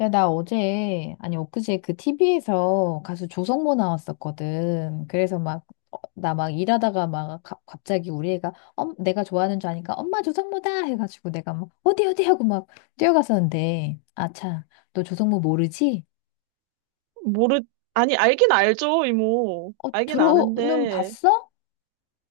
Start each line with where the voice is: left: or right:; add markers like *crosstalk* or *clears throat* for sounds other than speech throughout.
left: 야, 나 어제, 아니, 엊그제 그 TV에서 가수 조성모 나왔었거든. 그래서 막, 나막 일하다가 막 갑자기 우리 애가, 내가 좋아하는 줄 아니까 엄마 조성모다! 해가지고 내가 막, 어디, 어디? 하고 막 뛰어갔었는데, 아차, 너 조성모 모르지?
right: 모르, 아니, 알긴 알죠, 이모.
left: 어,
right: 알긴
left: 들어는
right: 아는데.
left: 봤어?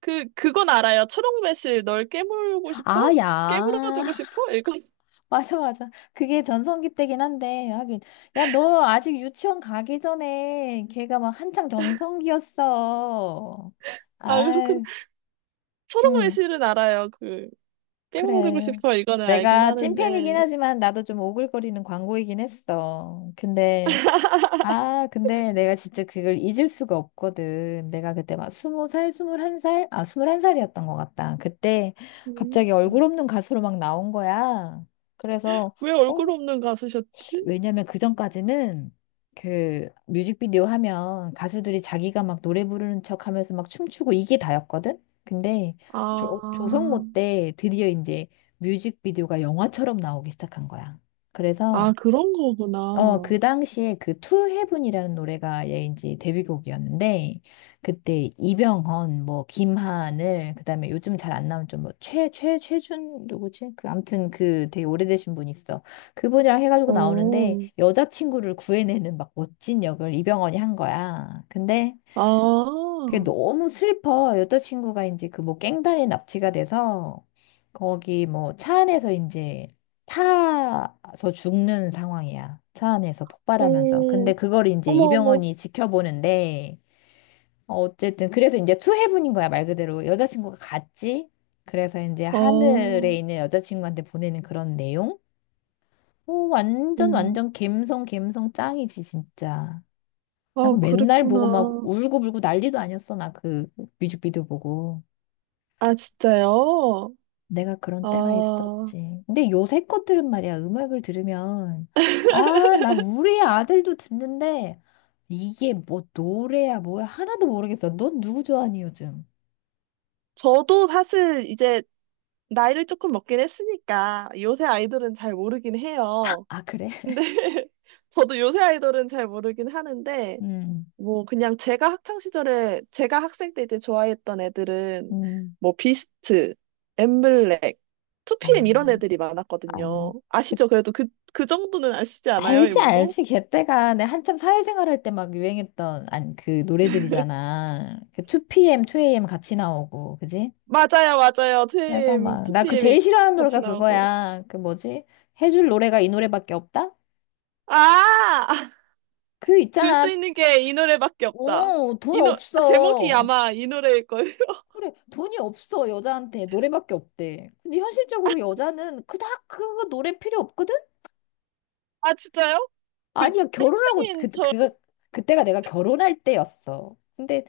right: 그건 알아요. 초록매실, 널 깨물고 싶어?
left: 아, 야.
right: 깨물어주고
left: *laughs*
right: 싶어? 이건, *laughs*
left: 맞아, 맞아. 그게 전성기 때긴 한데, 하긴. 야, 너 아직 유치원 가기 전에 걔가 막 한창 전성기였어.
right: 아, 그렇구나.
left: 아유. 응.
right: 초록매실은 알아요. 그, 깨물어주고
left: 그래.
right: 싶어. 이거는 알긴
left: 내가 찐팬이긴
right: 하는데.
left: 하지만 나도 좀 오글거리는 광고이긴 했어. 근데,
right: *laughs*
left: 아, 근데 내가 진짜 그걸 잊을 수가 없거든. 내가 그때 막 20살, 21살? 스물한 살이었던 것 같다. 그때 갑자기 얼굴
right: 음.
left: 없는 가수로 막 나온 거야. 그래서,
right: 왜 얼굴
left: 어,
right: 없는 가수셨지?
left: 왜냐면 그전까지는 그 뮤직비디오 하면 가수들이 자기가 막 노래 부르는 척 하면서 막 춤추고 이게 다였거든? 근데
right: 아,
left: 조성모 때 드디어 이제 뮤직비디오가 영화처럼 나오기 시작한 거야.
right: 아,
left: 그래서
right: 그런 거구나.
left: 그
right: 어,
left: 당시에 그 To Heaven이라는 노래가 얘인지 데뷔곡이었는데 그때 이병헌, 뭐 김하늘, 그다음에 요즘 잘 안 나오는 좀뭐 최준 누구지? 그 아무튼 그 되게 오래되신 분 있어. 그분이랑 해가지고 나오는데 여자친구를 구해내는 막 멋진 역을 이병헌이 한 거야. 근데
right: 아,
left: 그게
right: 어,
left: 너무 슬퍼. 여자친구가 이제 그 뭐 갱단에 납치가 돼서 거기 뭐 차 안에서 이제 타서 죽는 상황이야. 차 안에서 폭발하면서.
right: 어머,
left: 근데 그걸 이제
right: 어머,
left: 이병헌이 지켜보는데 어쨌든 그래서 이제 투해분인 거야. 말 그대로 여자친구가 갔지. 그래서 이제
right: 아,
left: 하늘에
right: 어,
left: 있는 여자친구한테 보내는 그런 내용? 오, 완전
right: 음.
left: 완전 갬성 갬성 짱이지 진짜. 나
right: 아,
left: 그 맨날 보고 막
right: 그랬구나.
left: 울고불고 난리도 아니었어. 나 그 뮤직비디오 보고.
right: 아, 진짜요?
left: 내가 그런 때가
right: 아,
left: 있었지. 근데 요새 것들은 말이야. 음악을 들으면 나 우리 아들도 듣는데 이게 뭐 노래야 뭐야 하나도 모르겠어. 넌 누구 좋아하니 요즘?
right: 저도 사실 이제 나이를 조금 먹긴 했으니까 요새 아이돌은 잘 모르긴 해요.
left: 아, 그래?
right: 근데
left: *laughs*
right: *laughs* 저도 요새 아이돌은 잘 모르긴 하는데
left: 음.
right: 뭐 그냥 제가 학창 시절에 제가 학생 때 이제 좋아했던 애들은
left: 음.
right: 뭐 비스트, 엠블랙,
left: 아,
right: 2PM 이런 애들이
left: 아.
right: 많았거든요. 아시죠? 그래도 그, 그 정도는 아시지 않아요,
left: 알지,
right: 이모도?
left: 알지. 걔때가 내 한참 사회생활 할 때 막 유행했던, 아니, 그 노래들이잖아. 그 2PM, 2AM 같이 나오고, 그지?
right: 맞아요, 맞아요.
left: 그래서
right: 2PM,
left: 막, 나 그
right: 2PM이
left: 제일 싫어하는
right: 같이
left: 노래가
right: 나오고.
left: 그거야. 그 뭐지? 해줄 노래가 이 노래밖에 없다?
right: 아!
left: 그
right: 줄 수
left: 있잖아.
right: 있는 게 이 노래밖에 없다.
left: 돈
right: 아, 제목이
left: 없어.
right: 아마 이 노래일걸. *laughs*
left: 그래, 돈이 없어. 여자한테 노래밖에 없대. 근데 현실적으로 여자는 그닥 그 노래 필요 없거든?
right: 아, 진짜요? 그
left: 아니야, 결혼하고
right: 학생인
left: 그,
right: 저,
left: 그, 그때가 내가 결혼할 때였어. 근데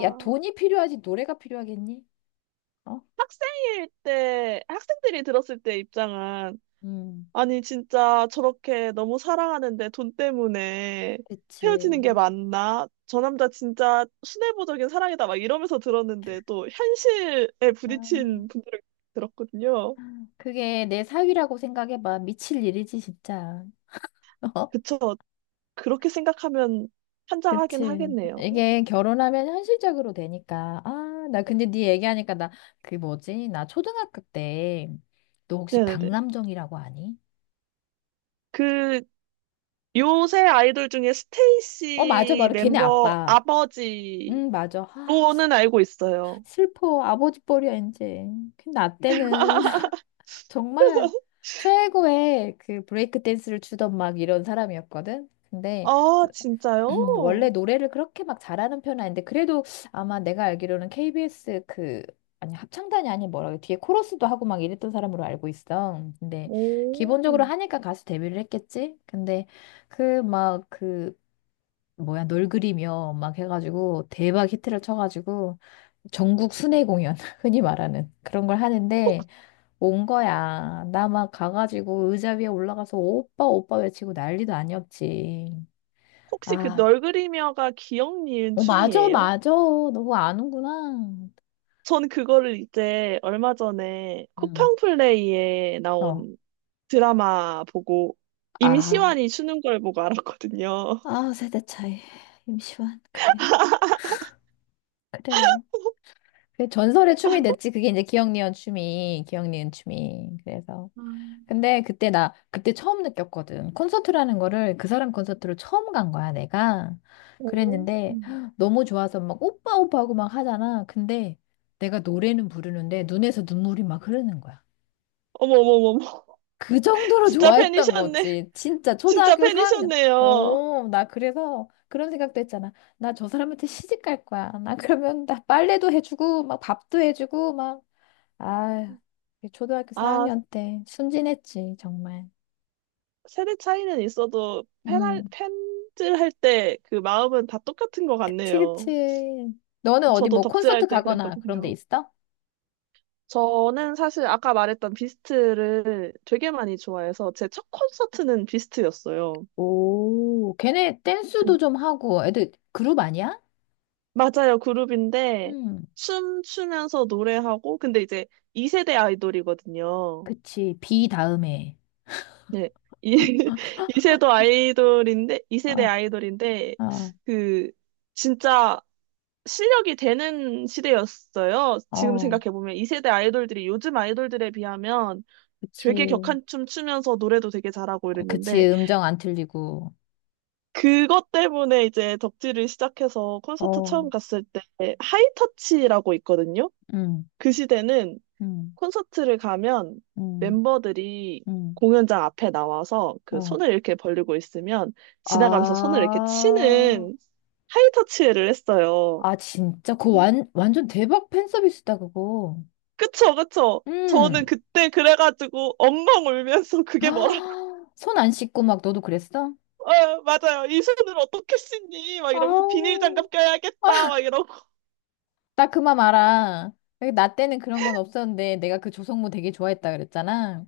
left: 야, 돈이 필요하지 노래가 필요하겠니? 어?
right: 학생일 때, 학생들이 들었을 때 입장은,
left: 음,
right: 아니, 진짜 저렇게 너무 사랑하는데 돈 때문에 헤어지는 게
left: 그치.
right: 맞나? 저 남자 진짜 순애보적인 사랑이다. 막 이러면서 들었는데, 또 현실에 부딪힌
left: 아
right: 분들을 들었거든요.
left: 그게 내 사위라고 생각해봐. 미칠 일이지, 진짜. *laughs*
right: 그쵸. 그렇게 생각하면 환장하긴
left: 그치.
right: 하겠네요.
left: 이게 결혼하면 현실적으로 되니까. 아, 나 근데 네 얘기하니까 나, 그 뭐지? 나 초등학교 때, 너 혹시
right: 네네네.
left: 박남정이라고 아니?
right: 그 요새 아이돌 중에
left: 어, 맞아.
right: 스테이시
left: 바로 걔네
right: 멤버
left: 아빠.
right: 아버지로는
left: 응, 맞아.
right: 알고 있어요.
left: 슬- 퍼 아버지 뻘이야, 이제. 근데 나 때는 *laughs* 정말
right: *laughs*
left: 최고의 그 브레이크 댄스를 추던 막 이런 사람이었거든? 근데
right: 아, 진짜요?
left: *clears throat* 원래 노래를 그렇게 막 잘하는 편은 아닌데 그래도 아마 내가 알기로는 KBS 그 아니 합창단이 아닌 뭐라 그래 뒤에 코러스도 하고 막 이랬던 사람으로 알고 있어. 근데
right: 오.
left: 기본적으로 하니까 가수 데뷔를 했겠지. 근데 그 막 그 뭐야 널 그리며 막 해가지고 대박 히트를 쳐가지고 전국 순회 공연 *laughs* 흔히 말하는 그런 걸 하는데
right: 혹,
left: 온 거야. 나 막 가가지고 의자 위에 올라가서 오빠 오빠 외치고 난리도 아니었지.
right: 혹시 그
left: 아,
right: 널 그리며가 기억 니은
left: 어, 맞아,
right: 춤이에요?
left: 맞아. 너무 아는구나.
right: 전 그거를 이제 얼마 전에
left: 응,
right: 쿠팡플레이에
left: 어.
right: 나온 드라마 보고
left: 아,
right: 임시완이 추는 걸 보고 알았거든요.
left: 아, 세대 차이. 임시완, 그래. 그래. 그 전설의 춤이 됐지. 그게 이제 기억니은 춤이, 기억니은 춤이. 그래서.
right: 음.
left: 근데 그때 나, 그때 처음 느꼈거든. 콘서트라는 거를 그 사람 콘서트로 처음 간 거야, 내가.
right: *laughs* 오.
left: 그랬는데 너무 좋아서 막 오빠, 오빠 하고 막 하잖아. 근데 내가 노래는 부르는데 눈에서 눈물이 막 흐르는 거야.
right: 어머머머머.
left: 그 정도로
right: 진짜
left: 좋아했던
right: 팬이셨네.
left: 거지. 진짜
right: 진짜
left: 초등학교 4학년.
right: 팬이셨네요.
left: 오, 나 그래서 그런 생각도 했잖아. 나 저 사람한테 시집 갈 거야. 나 그러면 나 빨래도 해주고, 막 밥도 해주고, 막, 아, 초등학교
right: 아,
left: 4학년 때 순진했지, 정말.
right: 세대 차이는 있어도 팬할,
left: 음,
right: 팬질할 때 그 마음은 다 똑같은 것
left: 그치, 그치.
right: 같네요.
left: 너는 어디
right: 저도
left: 뭐 콘서트
right: 덕질할 때
left: 가거나 그런 데
right: 그랬거든요.
left: 있어?
right: 저는 사실 아까 말했던 비스트를 되게 많이 좋아해서 제 첫 콘서트는 비스트였어요.
left: 오, 걔네 댄스도
right: 그-
left: 좀 하고, 애들 그룹 아니야?
right: 맞아요, 그룹인데
left: 음,
right: 춤추면서 노래하고 근데 이제 2세대 아이돌이거든요.
left: 그치. 비 다음에.
right: 네. 이 *laughs* 2세대 아이돌인데 2세대
left: 어,
right: 아이돌인데
left: 어,
right: 그 진짜 실력이 되는 시대였어요. 지금
left: 어,
right: 생각해보면 2세대 아이돌들이 요즘 아이돌들에 비하면 되게
left: 그치.
right: 격한 춤 추면서 노래도 되게 잘하고
left: 그치,
right: 이랬는데
left: 음정 안 틀리고.
right: 그것 때문에 이제 덕질을 시작해서 콘서트
left: 어,
right: 처음 갔을 때 하이터치라고 있거든요.
left: 음,
right: 그 시대는
left: 음,
right: 콘서트를 가면
left: 음,
right: 멤버들이
left: 음.
right: 공연장 앞에 나와서 그
left: 어.
right: 손을 이렇게 벌리고 있으면 지나가면서 손을 이렇게
left: 아,
right: 치는 하이터치를 했어요.
left: 아, 진짜? 그거 완전 대박 팬 서비스다, 그거.
right: 그쵸, 그쵸. 저는
left: 음.
right: 그때 그래가지고 엉엉 울면서 그게 뭐라고. *laughs*
left: 아, *gasps* 손 안 씻고 막 너도 그랬어?
right: 아, 맞아요. 이 손을 어떻게 씻니? 막
left: 아,
right: 이러면서 비닐 장갑 껴야겠다. 막 이러고.
left: 나 그만 알아. 나 때는 그런 건 없었는데 내가 그 조성모 되게 좋아했다 그랬잖아.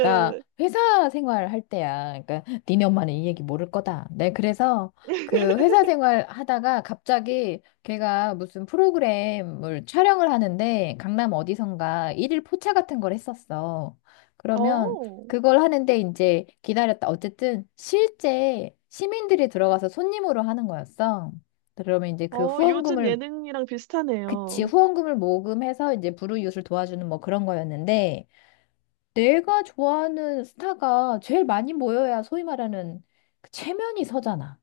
left: 나 회사 생활할 때야. 그러니까 니네 엄마는 이 얘기 모를 거다. 네 그래서 그 회사
right: *laughs*
left: 생활 하다가 갑자기 걔가 무슨 프로그램을 촬영을 하는데 강남 어디선가 일일 포차 같은 걸 했었어. 그러면
right: 어,
left: 그걸 하는데 이제 기다렸다. 어쨌든 실제 시민들이 들어가서 손님으로 하는 거였어. 그러면 이제 그
right: 어, 요즘
left: 후원금을
right: 예능이랑
left: 그치
right: 비슷하네요.
left: 후원금을 모금해서 이제 불우이웃을 도와주는 뭐 그런 거였는데 내가 좋아하는 스타가 제일 많이 모여야 소위 말하는 그 체면이 서잖아.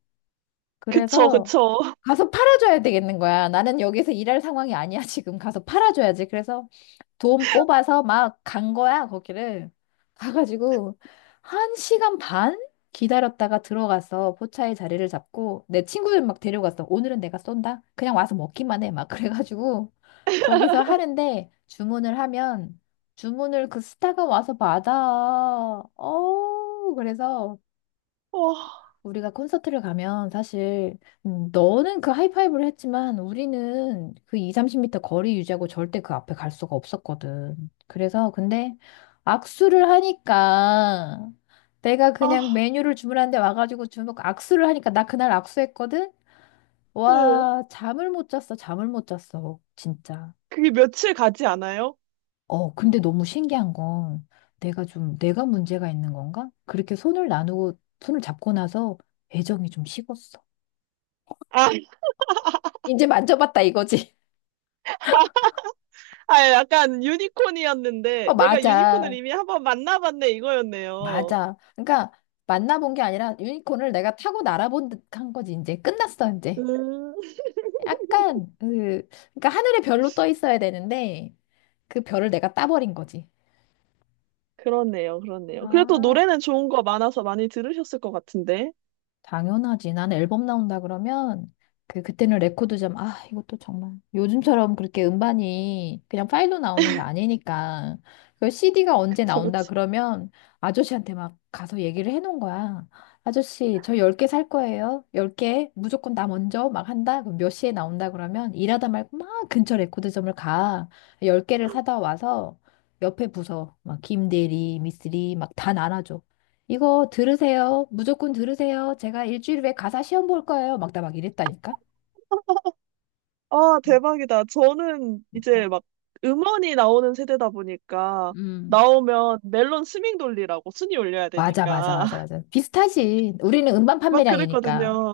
right: 그쵸,
left: 그래서
right: 그쵸.
left: 가서 팔아줘야 되겠는 거야. 나는 여기서 일할 상황이 아니야. *laughs* 지금 가서 팔아줘야지. 그래서 돈 뽑아서 막 간 거야, 거기를. 가가지고, 1시간 반 기다렸다가 들어가서 포차의 자리를 잡고, 내 친구들 막 데려갔어. 오늘은 내가 쏜다? 그냥 와서 먹기만 해. 막 그래가지고, 거기서 하는데, 주문을 하면, 주문을 그 스타가 와서 받아. 그래서,
right: *laughs* 어,
left: 우리가 콘서트를 가면 사실 너는 그 하이파이브를 했지만 우리는 그 2, 30미터 거리 유지하고 절대 그 앞에 갈 수가 없었거든. 그래서 근데 악수를 하니까 내가
right: 아,
left: 그냥 메뉴를 주문하는데 와가지고 주먹 악수를 하니까 나 그날 악수했거든?
right: 네.
left: 와, 잠을 못 잤어. 잠을 못 잤어. 진짜.
right: 그게 며칠 가지 않아요?
left: 어, 근데 너무 신기한 건 내가 좀 내가 문제가 있는 건가? 그렇게 손을 나누고 손을 잡고 나서 애정이 좀 식었어.
right: 아,
left: 이제 만져봤다 이거지. *laughs*
right: 아, 약간
left: 어,
right: 유니콘이었는데, 내가 유니콘을
left: 맞아.
right: 이미 한번 만나봤네, 이거였네요.
left: 맞아. 그러니까 만나본 게 아니라 유니콘을 내가 타고 날아본 듯한 거지. 이제 끝났어, 이제.
right: 음.
left: 약간 그 그러니까 하늘에 별로 떠 있어야 되는데 그 별을 내가 따버린 거지.
right: 그렇네요, 그렇네요. 그래도
left: 아.
right: 노래는 좋은 거 많아서 많이 들으셨을 것 같은데.
left: 당연하지. 나는 앨범 나온다 그러면 그 그때는 레코드점 이것도 정말 요즘처럼 그렇게 음반이 그냥 파일로 나오는 게 아니니까 그 CD가 언제
right: 그쵸,
left: 나온다
right: 그쵸.
left: 그러면 아저씨한테 막 가서 얘기를 해놓은 거야. 아저씨 저 10개 살 거예요. 10개 무조건 나 먼저 막 한다. 그럼 몇 시에 나온다 그러면 일하다 말고 막 근처 레코드점을 가. 10개를 사다 와서 옆에 부서 막 김대리, 미쓰리 막 다 나눠줘. 이거 들으세요. 무조건 들으세요. 제가 일주일 후에 가사 시험 볼 거예요. 막 나 막 이랬다니까.
right: 아,
left: 음,
right: 대박이다. 저는 이제
left: 진짜.
right: 막 음원이 나오는 세대다 보니까
left: 음,
right: 나오면 멜론 스밍 돌리라고 순위 올려야
left: 맞아, 맞아,
right: 되니까
left: 맞아,
right: *laughs*
left: 맞아. 비슷하지. 우리는 음반
right: 막
left: 판매량이니까.
right: 그랬거든요.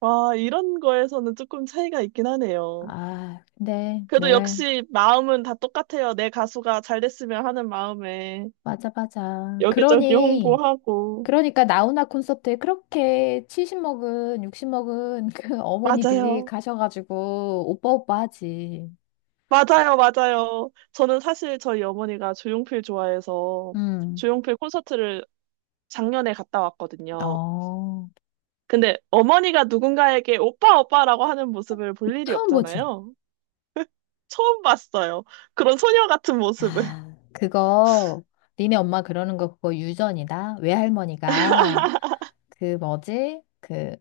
right: 와, 이런 거에서는 조금 차이가 있긴 하네요.
left: 아, 근데
right: 그래도
left: 내가
right: 역시 마음은 다 똑같아요. 내 가수가 잘 됐으면 하는 마음에
left: 맞아, 맞아.
right: 여기저기
left: 그러니
right: 홍보하고.
left: 그러니까 나훈아 콘서트에 그렇게 70 먹은, 60 먹은 그 *laughs* 어머니들이
right: 맞아요.
left: 가셔가지고 오빠 오빠 하지.
right: 맞아요, 맞아요. 저는 사실 저희 어머니가 조용필 좋아해서
left: 음.
right: 조용필 콘서트를 작년에 갔다 왔거든요.
left: 어,
right: 근데 어머니가 누군가에게 오빠, 오빠라고 하는 모습을 볼 일이
left: 처음 보지.
right: 없잖아요. 처음 봤어요. 그런 소녀 같은 모습을. *laughs*
left: 야, 그거 니네 엄마 그러는 거 그거 유전이다. 외할머니가 그 뭐지? 그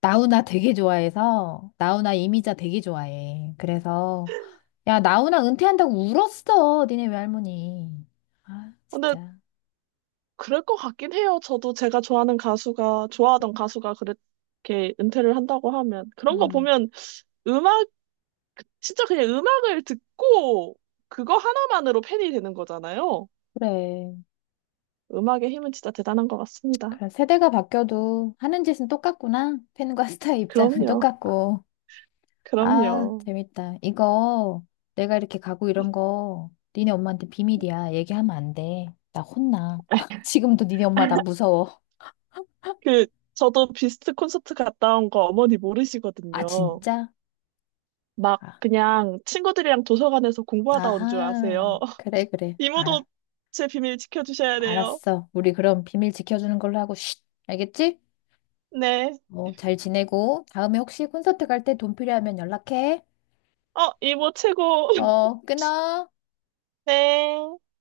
left: 나훈아 되게 좋아해서 나훈아 이미자 되게 좋아해. 그래서 야, 나훈아 은퇴한다고 울었어. 니네 외할머니. 아,
right: 근데
left: 진짜.
right: 그럴 것 같긴 해요. 저도 제가 좋아하는 가수가, 좋아하던 가수가 그렇게 은퇴를 한다고 하면. 그런 거
left: 음.
right: 보면 음악, 진짜 그냥 음악을 듣고 그거 하나만으로 팬이 되는 거잖아요.
left: 그래.
right: 음악의 힘은 진짜 대단한 것 같습니다.
left: 그래. 세대가 바뀌어도 하는 짓은 똑같구나. 팬과 *laughs* 스타의 입장은
right: 그럼요.
left: 똑같고. 아,
right: 그럼요.
left: 재밌다. 이거 내가 이렇게 가구 이런 거 니네 엄마한테 비밀이야. 얘기하면 안 돼. 나 혼나. *laughs* 지금도 니네 엄마 나
right: *laughs*
left: 무서워.
right: 그, 저도 비스트 콘서트 갔다 온 거 어머니
left: 아,
right: 모르시거든요.
left: 진짜?
right: 막
left: 아,
right: 그냥 친구들이랑 도서관에서 공부하다 온 줄
left: 아하.
right: 아세요. *laughs*
left: 그래, 그래.
right: 이모도
left: 알아.
right: 제 비밀 지켜주셔야 돼요.
left: 알았어. 우리 그럼 비밀 지켜주는 걸로 하고, 쉿. 알겠지?
right: 네.
left: 어, 잘 지내고, 다음에 혹시 콘서트 갈 때 돈 필요하면 연락해.
right: 어, 이모 최고. *laughs*
left: 어, 끊어.
right: 네.